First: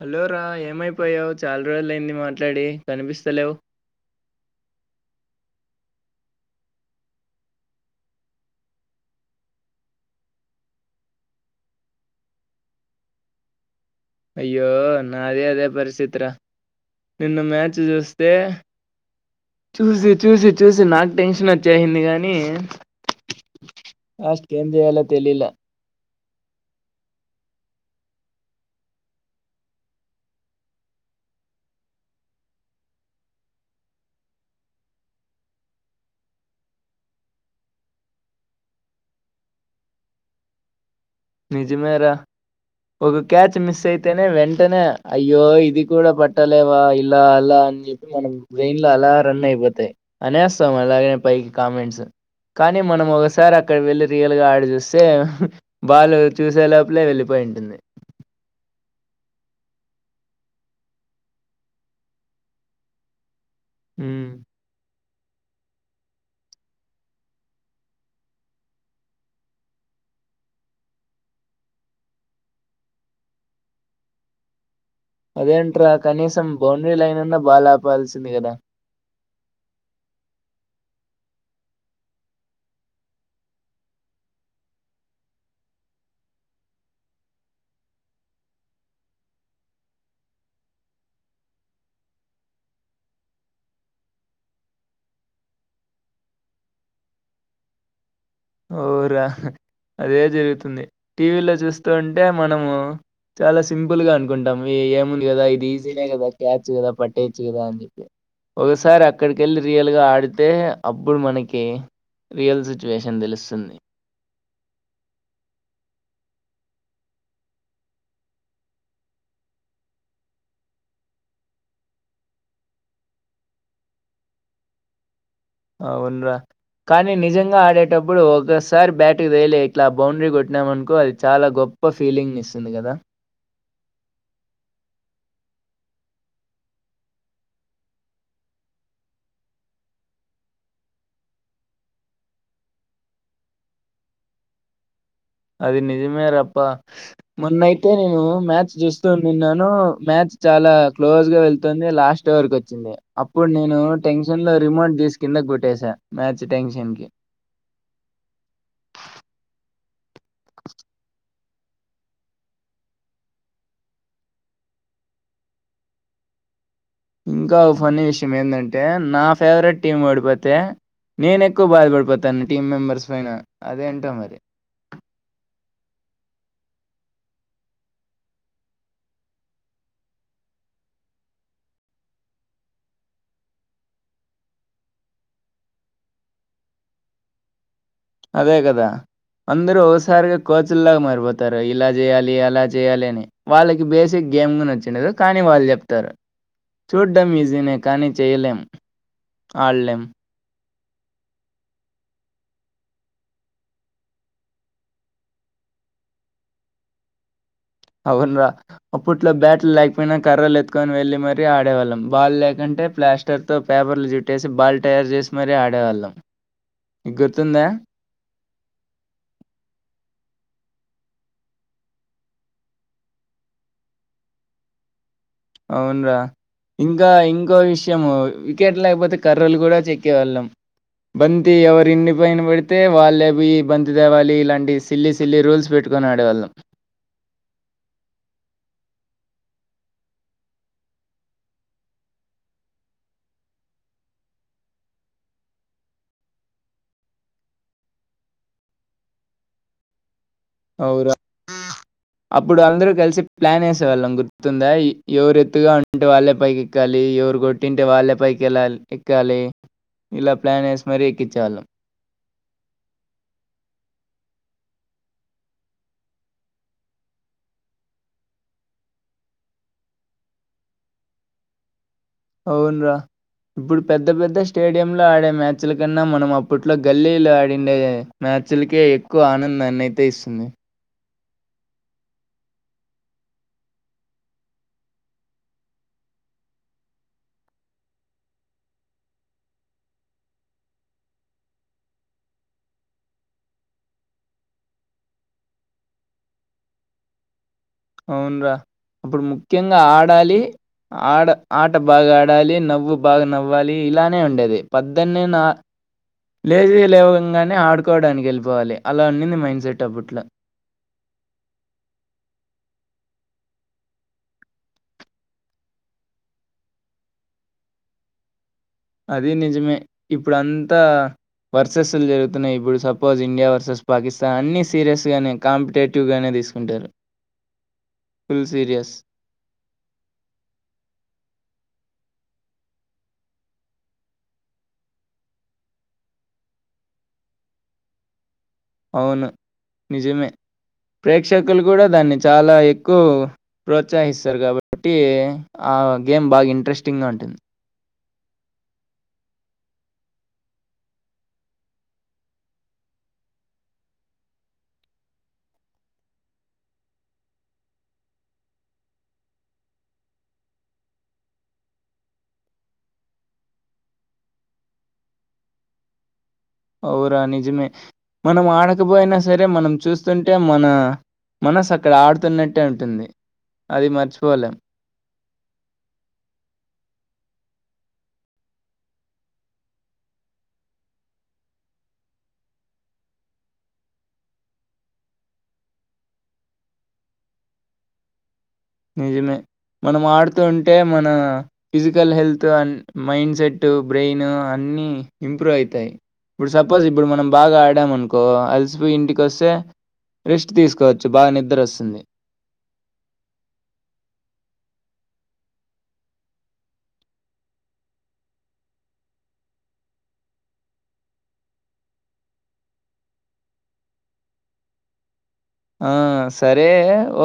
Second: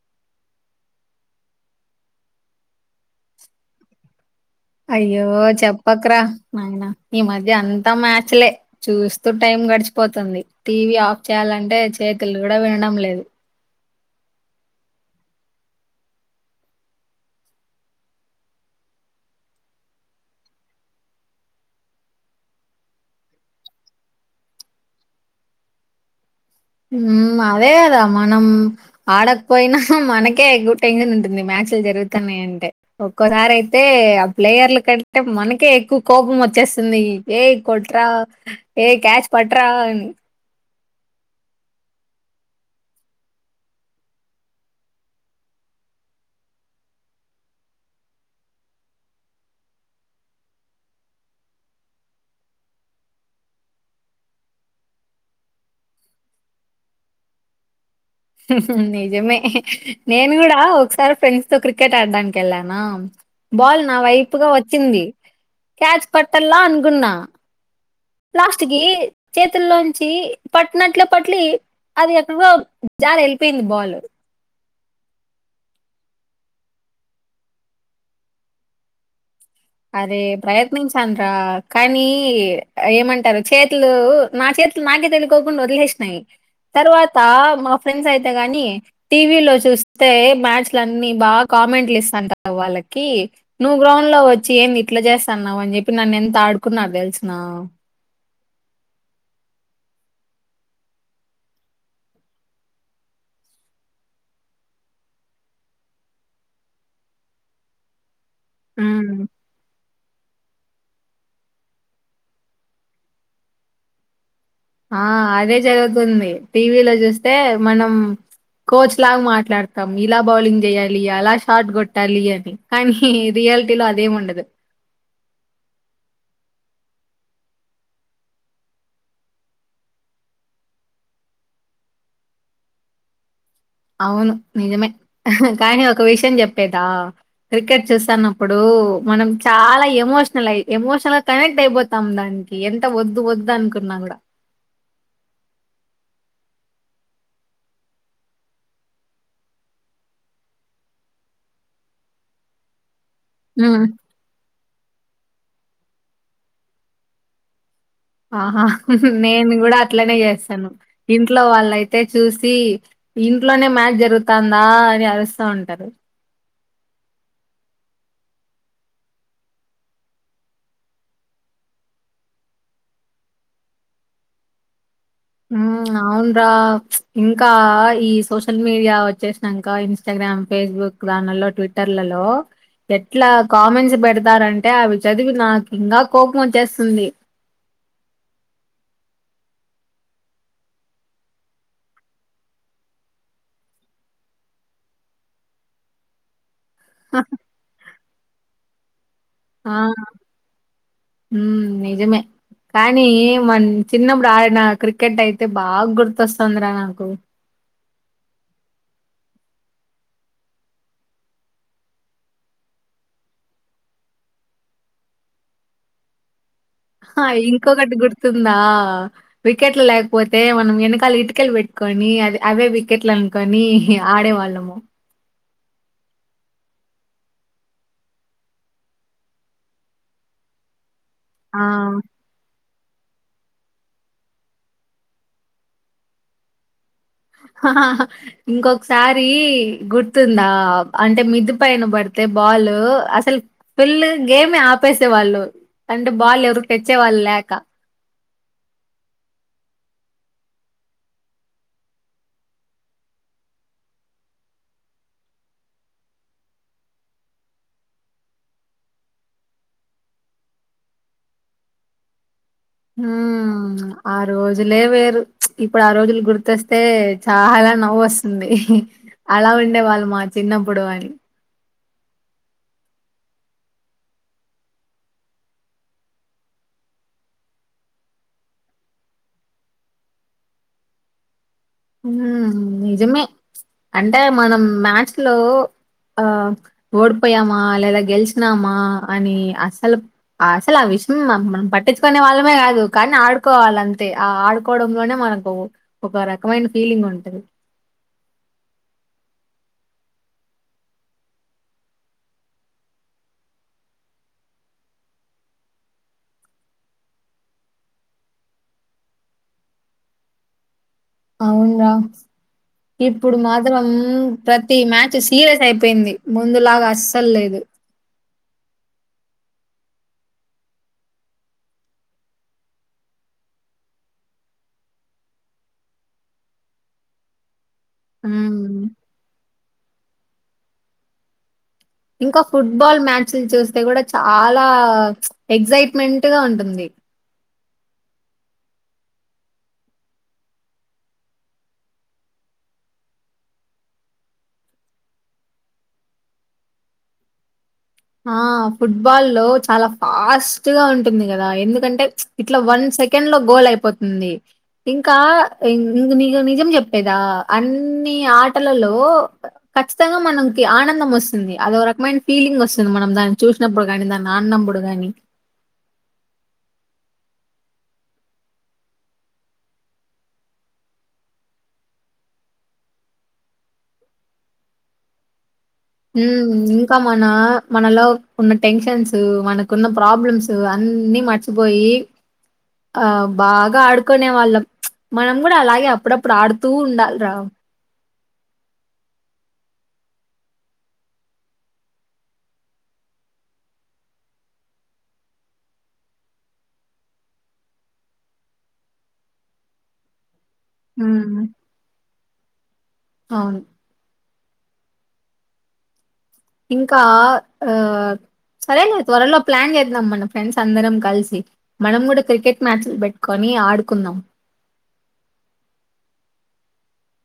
Hello రా ఏమైపోయావు చాలా రోజుల అయింది మాట్లాడి కనిపిస్తలే చెప్పకరా నాయన ఈ మధ్య అంత మ్యాచ్లే చూస్తూ టైమ్ గడిచిపోతుంది టీవ ఆఫ్ చేయాలంటే చేతులు కూడా వినడం లేదు అయ్యో నాదే అదే పరిస్థితిరా నిన్న మ్యాచ్ చూస్తే చూసి చూసి చూసి నాకు టెన్షన్ వచ్చియింది కాగానీ లస్ట్ ఏం చేయాలో తెలిలా అదే కదా మనం ఆడకపోయినా మనకే ఎక్కువ టెన్షన్ ఉంటుంది మ్యాచ్లు జరుగుతాన్నా అంటే ఒక్కసారి అయితే ఆ ప్లేయర్లు కంటే మనకే ఎక్కువ కోపం వచ్చేస్తుంది ఏ కొట్రా ఏ క్యాచ్ పట్రా అని నిజమేరా ఒక క్యాచ్ మిస్ అయితేనే వెంటనే అయ్యో ఇది కూడా పట్టలేవా ఇలా అలా అని చెప్పి మనం బ్రెయిన్ లో అలా రన్ అయిపోతాయి అనేస్తాం అలాగనే పైకి కామెంట్స్ కానీ మనం ఒకసారి అక్కడ వెళ్ళి రియల్ గా ఆడ చూస్తే బాాలు చూసే లోపలే వెళ్ళిపో వేంటనె హు హు నిజమే నేను కూడా ఒకసారి ఫ్రెండ్స్ తో క్రికెట్ ఆడడానికి వెళ్ళానా బాల్ నా ఉమ్. వైపుగా వచ్చింది క్యాచ్ పట్టల్లా అనుకున్నా లాస్ట్ కి చేతుల్లోంచి పట్టినట్లు పట్లి అది ఎక్కడో జాల వెళ్ళిపోయింది బాల్ అదేంట్రా కనీసం బౌండరీ లైన్నన్న బాల్ ఆపాల్సింది కదా అరే ప్రయత్నించాను రా కానీ ఏమంటారు చేతులు నా చేతులు నాకే తెలుకోకుండా వదిలేసినాయి తర్వాత మా ఫ్రెండ్స్ అయితే గాని టీవీలో చూస్తే మ్యాచ్లు అన్ని బాగా కామెంట్లు ఇస్తాంట వాళ్ళకి నువ్వు గ్రౌండ్ లో వచ్చ చెయండి ఇట్లా చేస్తాన్నావ అని చెప్పి నన్ను ఎంత ఆడుకున్నారు తెలిసిన ఓరా అదే జరుగుతుంది టీవీలో చూస్తుూంటే మనము చాలా సింపుల్ గా అనుకుంటాము ఈ ఏముంది కదా ఇది ఈజీనే కదా క్యాచ్ కదా పట్టేయచ్చు కదా అని చెప్పి ఒకసారి ఉమ్. అక్కడికెళ్ళి రియల్ ముందుగా ఆడితే అప్పుడు మనకి రియల్ స్వీచువేషన్ తెలుస్తుంది సమ్ ఆ అదే జరుగుతుంది టీవీలో చూస్తే మనం కోచ్ లాగా మాట్లాడతాం ఇలా బౌలింగ్ చేయాలి అలా షాట్ కొట్టాలి అని కానీ రియాలిటీలో అదేమి ఉండదు అవున్రా కానీ నిజంగా ఆడేటప్పుడు ఒకసారి బ్యాట్కి తగిలే ఇట్లా బౌండరీ కొట్టినామ అనుకో అది చాలా గొప్ప ఫీలింగ్ ఇస్తుంది కదా అవును నిజమే కానీ ఒక విషయం చెప్పేదా క్రికెట్ చూస్తన్నప్పుడు మనం చాలా ఎమోషనల్ అయి ఎమోషనల్ గా కనెక్ట్ అయిపోతాం దానికి ఎంత వద్దు వద్దు అనుకున్నా కూడా అది నిజమే రప్ప మొన్నయితే నేను మ్యాచ్ చూస్తూ నిన్నాను మ్యాచ్ చాలా క్లోజ్గా వెళ్తుంది లాస్ట్ వరకు వచ్చింది అప్పుడు నేను ఉమ్, టెన్షన్ లో రిమోట్ తీసు కింద కొట్టేసా మ్యాచ్ టెన్షన్ కి ఆహా నేను కూడా అట్లనే చేస్తాను ఇంట్లో వాళ్ళయితే చూసి ఇంట్లోనే మ్యాచ్ జరుగుతుందా అని అరుస్తా ఉంటారు ఇంకా కొన్న విషయం ఏంటంటే నా ఫేవరెట్ టీం పఓడిపోతే నేను ఎక్కువ బాధపడిపోతాను టీం మెంబర్స్ పైన అదేంటా మరి అవున్రా ఇంకా ఈ సోషల్ మీడియా వచ్చేసినాక ఇన్స్టాగ్రామ్ ఫేస్బుక్ దానిలో ట్విట్టర్లలో ఎట్లా కామెంట్స్ పెడతారంటే అవి చదివి నాకు ఇంకా కోపం వచ్చేస్తుంది అదే కదా అందరుూ ఒకసారిగా కోచ్ల్లాగా మారిపోతారు ఇలా చేయాలి అలా చేయాలి అని వాళ్ళకి బేసిక్ గేమ్ వచ్చిండదు కానీ వాళ్ళు చెప్తారు చూడ్డం ఇజినే కానీ చేయ్యలేం ఆలేెం ఉ నిజమే కానీ మ చిన్నప్పుడు ఆ నా క్రికెట్ అయితే బాగా గుర్తొస్తుందిరా నాకు అవును రా అప్పట్లో బ్యాట్లు లేకపోయినా కర్రలు ఎత్తుకొని వెళ్ళలి మరీ ఆడేవాళ్ళం బాల్ లేకుంటే ప్లాస్టర్తోో పేపర్లు జుట్టేసి బాల్ తయారు చేసి మరీ ఆడేవాళ్ళం నీకు ఆ గుర్తుందా ఇంకొకటి గుర్తుందా వికెట్లు లేకపోతే మనం వెనక కాలి ఇటుకెలు పెట్టుకొని అదే అదే వికెట్లు అనుకొని ఆడే వాళ్ళము అవునరా ఇంకా ఇంకో విషయము వికెట్ లేకపోతే కర్రలు కూడా చెక్కేవాళ్ళం బంతి ఆ! ఎవరి ఇన్ని పైన పడి అయితే వాళ్ళేపు ఈ బంతి దేవాలి ఇలాంటి సిల్లి సిల్లి రూల్స్ పెట్టుకుని అడేవాళ్ళం ఇంకొకసారి గుర్తుందా అంటే మిది పైన పడితే బాల్ అసలు ఫిల్ గేమ్ ఆపేసే వాళ్ళు అంటే బాల్ ఎవరు తెచ్చే వాళ్ళు లేక అవురా అప్పుడు అందరూ కలిసి ప్లాన్ వేసేవాళ్ళం గుర్తుందా ఎవరు ఎత్తుగా ఉంటే వాళ్ళ పైకి ఎక్కాలి ఎవరు కొట్టింటే వాళ్ళే పైకి ఇలా ఎక్కాలి ఇలా ప్లాన్ వేసి మరీ ఎక్కించేవాళ్ళం హ ఆ రోజులే వేరు ఇప్పుడు ఆ రోజులు గుర్తొస్తే చాలా నవ్వు వస్తుంది అలా ఉండే వాళ్ళు మా చిన్నప్పుడు అని అవును్రా ఇప్పుడు పెద్ద పెద్ద స్టేడియంలో ఆడే మ్యాచ్ల కన్నా మనం అప్పట్లో గల్లీలు ఆడిండే మ్యాచ్లకే ఎక్కువ ఆనందాన్నియితే ఇస్తుంది నిజమే అంటే మనం మ్యాచ్చ్ లో ఆ ఓడిపోయామా లేదా గెలిచినామా అని అసలు అసలు ఆ విషయం మనం పట్టించుకునే వాళ్ళమే కాదు కానీ ఆడుకోవాల అంతే ఆ ఆడుకోవడంలోనే మనకు ఒక రక రకమైన ఫీలింగ్ ఉంటుది అవున్రా అప్పుడు ముఖ్యంగా ఆడాలి ఆడ ఆట బాగా ఆడాలి నవ్వు బాగా నవ్వాలి ఇలానే ఉండేది పద్దెనిని నా లేచి లేవంగానే ఆడుకోవడానికి వెళ్ళిపోవాలి అలా ఉన్నింది మైండ్ సెట్ అప్పుట్లో అవున్ర ఇప్పుడు మాత్రం ప్రతి మ్యాచ్ సీరియస్ అయిపోయింది ముందులాగా అస్సలు లేదు అది నిజమే ఇప్పుడు అంతా వర్సస్లు జరుగుతున్నాయి ఇప్పుడు సపోజ్ ఇండియా వర్సెస్ పాకిస్తాన్ అన్ని సీరియస్ గానే కాంపిటేవ్టివ్ తీసుకుంటారు ఫుల్ ఉమ్. సీరియస్ ఇంకా ఫుట్బాల్ మ్యాచ్లు చూస్తే కూడా చాలా ఎక్సైట్మెంట్గా ఉంటుంది అవును నిజమే ప్రేక్షకులు కూడా దాన్ని చాలా ఎక్కువ ప్రోత్సహిస్తారు కాబట్టి ఆ గేమ్ బాగా ఇంట్రెస్టింగ్గా ఉంటుంది ఆ ఫుట్బాల్ లో చాలా ఫాస్ట్ గా ఉంటుంది కదా ఎందుకంటే ఇట్లా వన్ సెకండ్ లో గోల్ అయిపోతుంది ఇంకా నీకు నిజం చెప్పేదా అన్ని ఆటలలో ఖచ్చితంగా మనకి ఆనందం వస్తుంది అదో రకమైన ఫీలింగ్ వస్తుంది మనం దాన్ని చూసినప్పుడు కానీ దాన్ని అన్నప్పుడు కానీ ఔను రా నిజమే మనం ఆడకపోయినా సరే మనం చూస్తుంటే మన మనసు అక్కడ ఆడుతున్నట్టే ఉంటుంది అది మర్చిపోలేం హ ఇంకా మన మనలో ఉన్న టెన్షన్స్ మనకున్న ప్రాబ్లమ్స్ అన్ని మర్చిపోయి ఆ బాగా ఆడుకునే వాళ్ళం మనం కూడా అలాగే అప్పుడప్పుడు ఆడుతూ ఉండాలి రా నిజమే మనం ఆడుతూ ఉంటే మన physical health mind set brain అన్ని ఇంప్రూవ్ అవుతాయి ఇప్పుడు సపోజ్ ఇప్పుడు మనం బాగా ఆడామ అనుకో అలిసిపోయి ఇంటికి వస్తే రెస్ట్ తీసుకోవచ్చు బాగా హ్మ్. నిద్ర వస్తుంది అవును ఇంకా ఆ సరేలేదు త్వరలో ప్లాన్ చేద్దాం మన ఫ్రెండ్స్ అందరం కలిసి మనం కూడా క్రికెట్ మ్యాచ్లు పెట్టుకొని ఆడుకుందాం ఆ సరే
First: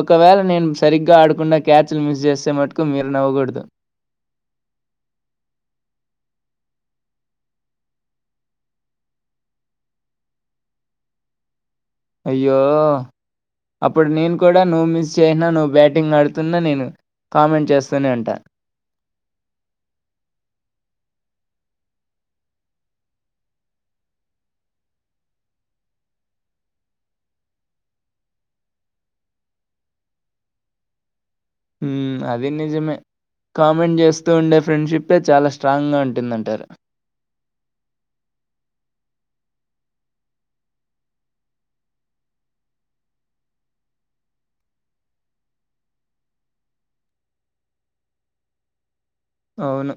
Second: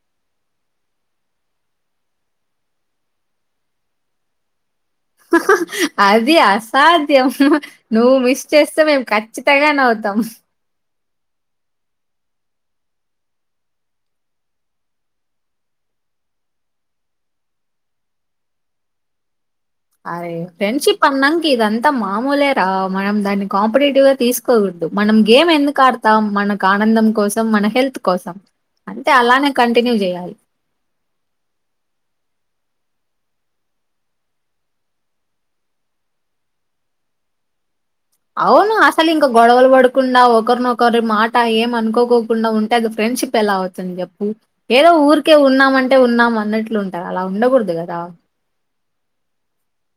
ఒకవేళ నేను సరిగ్గా ఆడకుంన్న క్యాచ్లు మిస్ చేసే మటుకు మీరు నవ్వకూడదు అది అసాధ్యం నువ్వు మిస్ చేస్తే మేము ఖచ్చితంగా న అవుతాం అయ్యో అప్పుడు నేను కూడా నువ్వు మిస్ చేసిన నువ్వు బ్యాటింగ్ ఆడుతున్నా నేను కామెంట్ చేస్తూనే అంటా అరే ఫ్రెండ్షిప్ అన్నాంనికి ఇదంతా మామూలే రా మనం దాన్ని కాంపిటేటివ్ గా తీసుకోకూడదు మనం గేమ్ ఎందుకు ఆడతాం మనకు ఆనందం కోసం మన హెల్త్ కోసం అంటే అలానే కంటిన్యూ చేయాలి అది నిజమే కామెంట్ చేస్తూ ఉండే ఫ్రెండ్షిప్ చాలా స్ట్రాంగ్గా ఉంటుంద అంటారు అవును అసలు ఇంకా గొడవలు పడకుండా ఒకరినొకరి మాట ఏమ అనుకోకోకుండా ఉంటే అది ఫ్రెండ్షిప్ ఎలా అతుంది చెప్పు ఏదో ఊరికే ఉన్నామంటే ఉన్నాం అన్నట్లు ఉంటారు అలా ఉండకూడదు కదా అవును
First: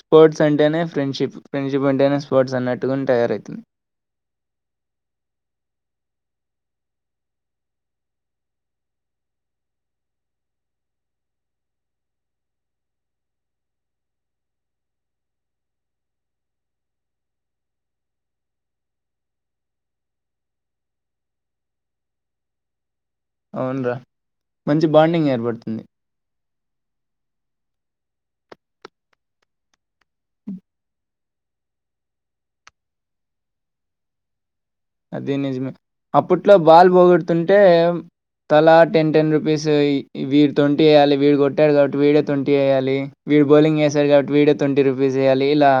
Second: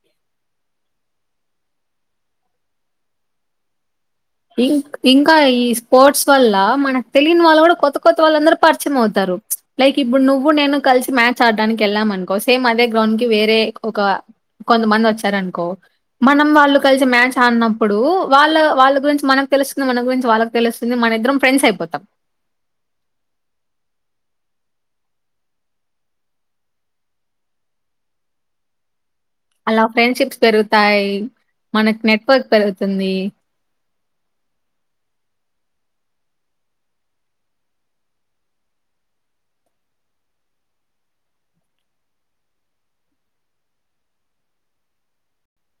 స్పోర్ట్స్ అంటేనే ఫ్రెండ్షిప్ ఫ్రెండ్షిప్ అంటేనే స్పోర్ట్స్ అన్నట్టుగాని తయారవుతుంది ఇం ఇంకా ఈ స్పోర్ట్స్ వల్ల మనకు తెలియని వాళ్ళు కూడా కొత్త కొత్త వాళ్ళందరుూ పరిచయం అవుతారు లైక్ ఇప్పుడు నువ్వు నేను కలిసి మ్యాచ్ ఆడడానికి వెళ్ళాం అనుకో సేమ్ అదే గ్రౌండ్ కి వేరే ఒక కొంతమంది వచ్చారనుకో మనం వాళ్ళు కలిసి మ్యాచ్ ఆడినప్పుడు వాళ్ళ వాళ్ళ గురించి మనకు తెలుస్తుంది మన గురించి వాళ్ళకి తెలుస్తుంది మన ఇద్దరం ఫ్రెండ్స్ అయిపోతాం అవున్రా మంచి బాండింగ్ ఏర్పడుతుంది హలో ఫ్రెండ్షిప్స్ పెరుగుతాయి మనకు నెట్వర్క్ పెరుగుతుంది అదే నిజమే అప్పట్లో బాల్ పోగొడుతుంటే తల టెన్ టెన్ రూపీస్ వీడి ట్వంటీ వేయాలి వీడు కొట్టాారు కాబట్టి వీడే ట్వంటీ వేయ్యాలి వీడు బౌలింగ్ చేసారు కాబట్టి వీడే ట్వంటీ రుపీస్ వయాలి ఇలా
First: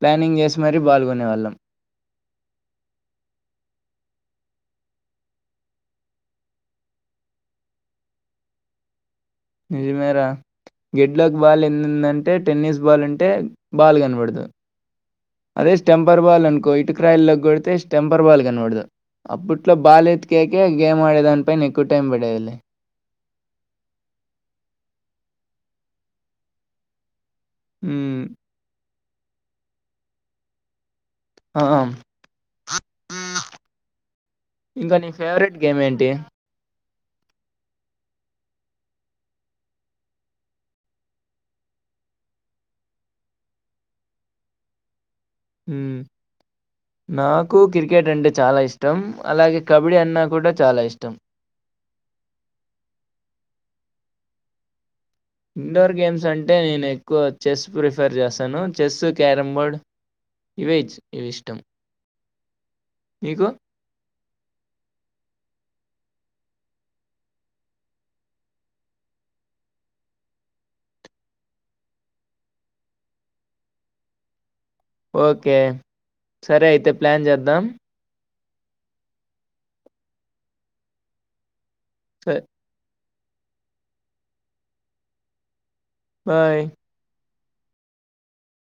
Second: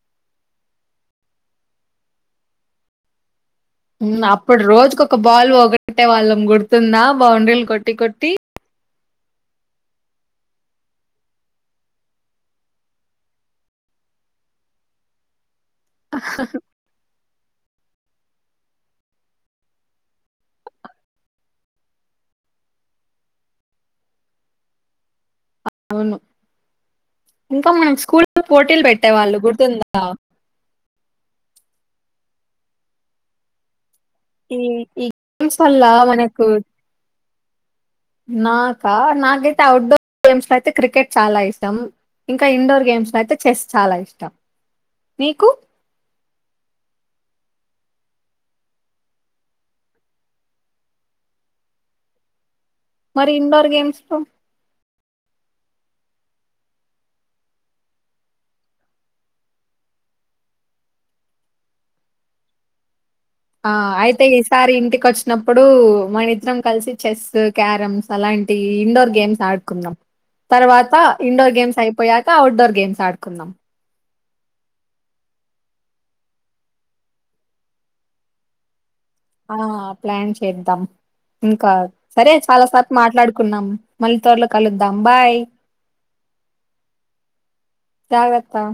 ప్లానింగ్ చేసి మరీ బాల్ కొనేవాళ్ళం అప్పుడు రోజుక ఒక బాల్ ఒకటే వాళ్ళం గుడుతుందా బౌండ్రీలు కొట్టి కొట్టి నిజమేర గెడ్లాక్ బాల్ ఎందుందంటే టెన్నిస్ బాల్ ఉంటే బాల్ కనబడదు అదే స్టెంపర్ బవాల అనుకో ఇటుక్రాయలో కొడితే టెంపర్ బాల్ కనూడదు అప్పట్లో బాల్ ఎత్తికేక గేమ్ ఆడే దాని పన ఎక్కువ టైం పడేవాళి అవును ఇంకా మనం హ్మ్. స్కూల్ పోటీలు పెట్ అట్టే వాళ్ళు కుర్తుందా ఆ ఈ ఇంకా నీ ఫేవరెట్ ఈలా గేమేంటి? మనకు నాకా నాకైతే అఔట్డోర్ గేమ్స్ లో అయితే క్రికెట్ చాలా ఇష్టం ఇంకా ఇండోర్ గేమ్స్ లో అయితే చెస్ చాలా ఇష్టం నీకు నాకు కీర్ క్రికెట్ అంటే చాలా ఇష్టం అలాగే కబడ్డీ అన్నా కూడా చాలా ఇష్టం మరి ఇండోర్ గేమ్స్ కు ఇండోర్ గేమ్స్ అంటే నేను ఎక్కువ చెస్ ప్రిఫర్ చేస్తాను. చెస్సు, క్యారంబోర్డ్ ఇవే ఇవి ఇష్టం మీకు? ఆ అయితే ఈసారి ఇంటికొచ్చినప్పుడు మనిద్దరం కల్సి చెస్సు, క్యారమ్స్ అలాంటి ఇండోర్ గేమ్స్ ఆడుకుందాం. తర్వాత ఇండోర్ గేమ్స్ అయిపోయాక అవుట్డోర్ గేమ్స్ ఆడుకుందాం. ఓకే, సరే అయితే ప్లాన్ జేద్దాం. ఆ ప్లాన్ చేద్దాం ఇంకా స సరే చాలా సార్ కు మాట్లాడు కున్నాం మళ్ళీ తోరలో కలుద్దాం బాయ్ బాయ్ జాగ్రత్త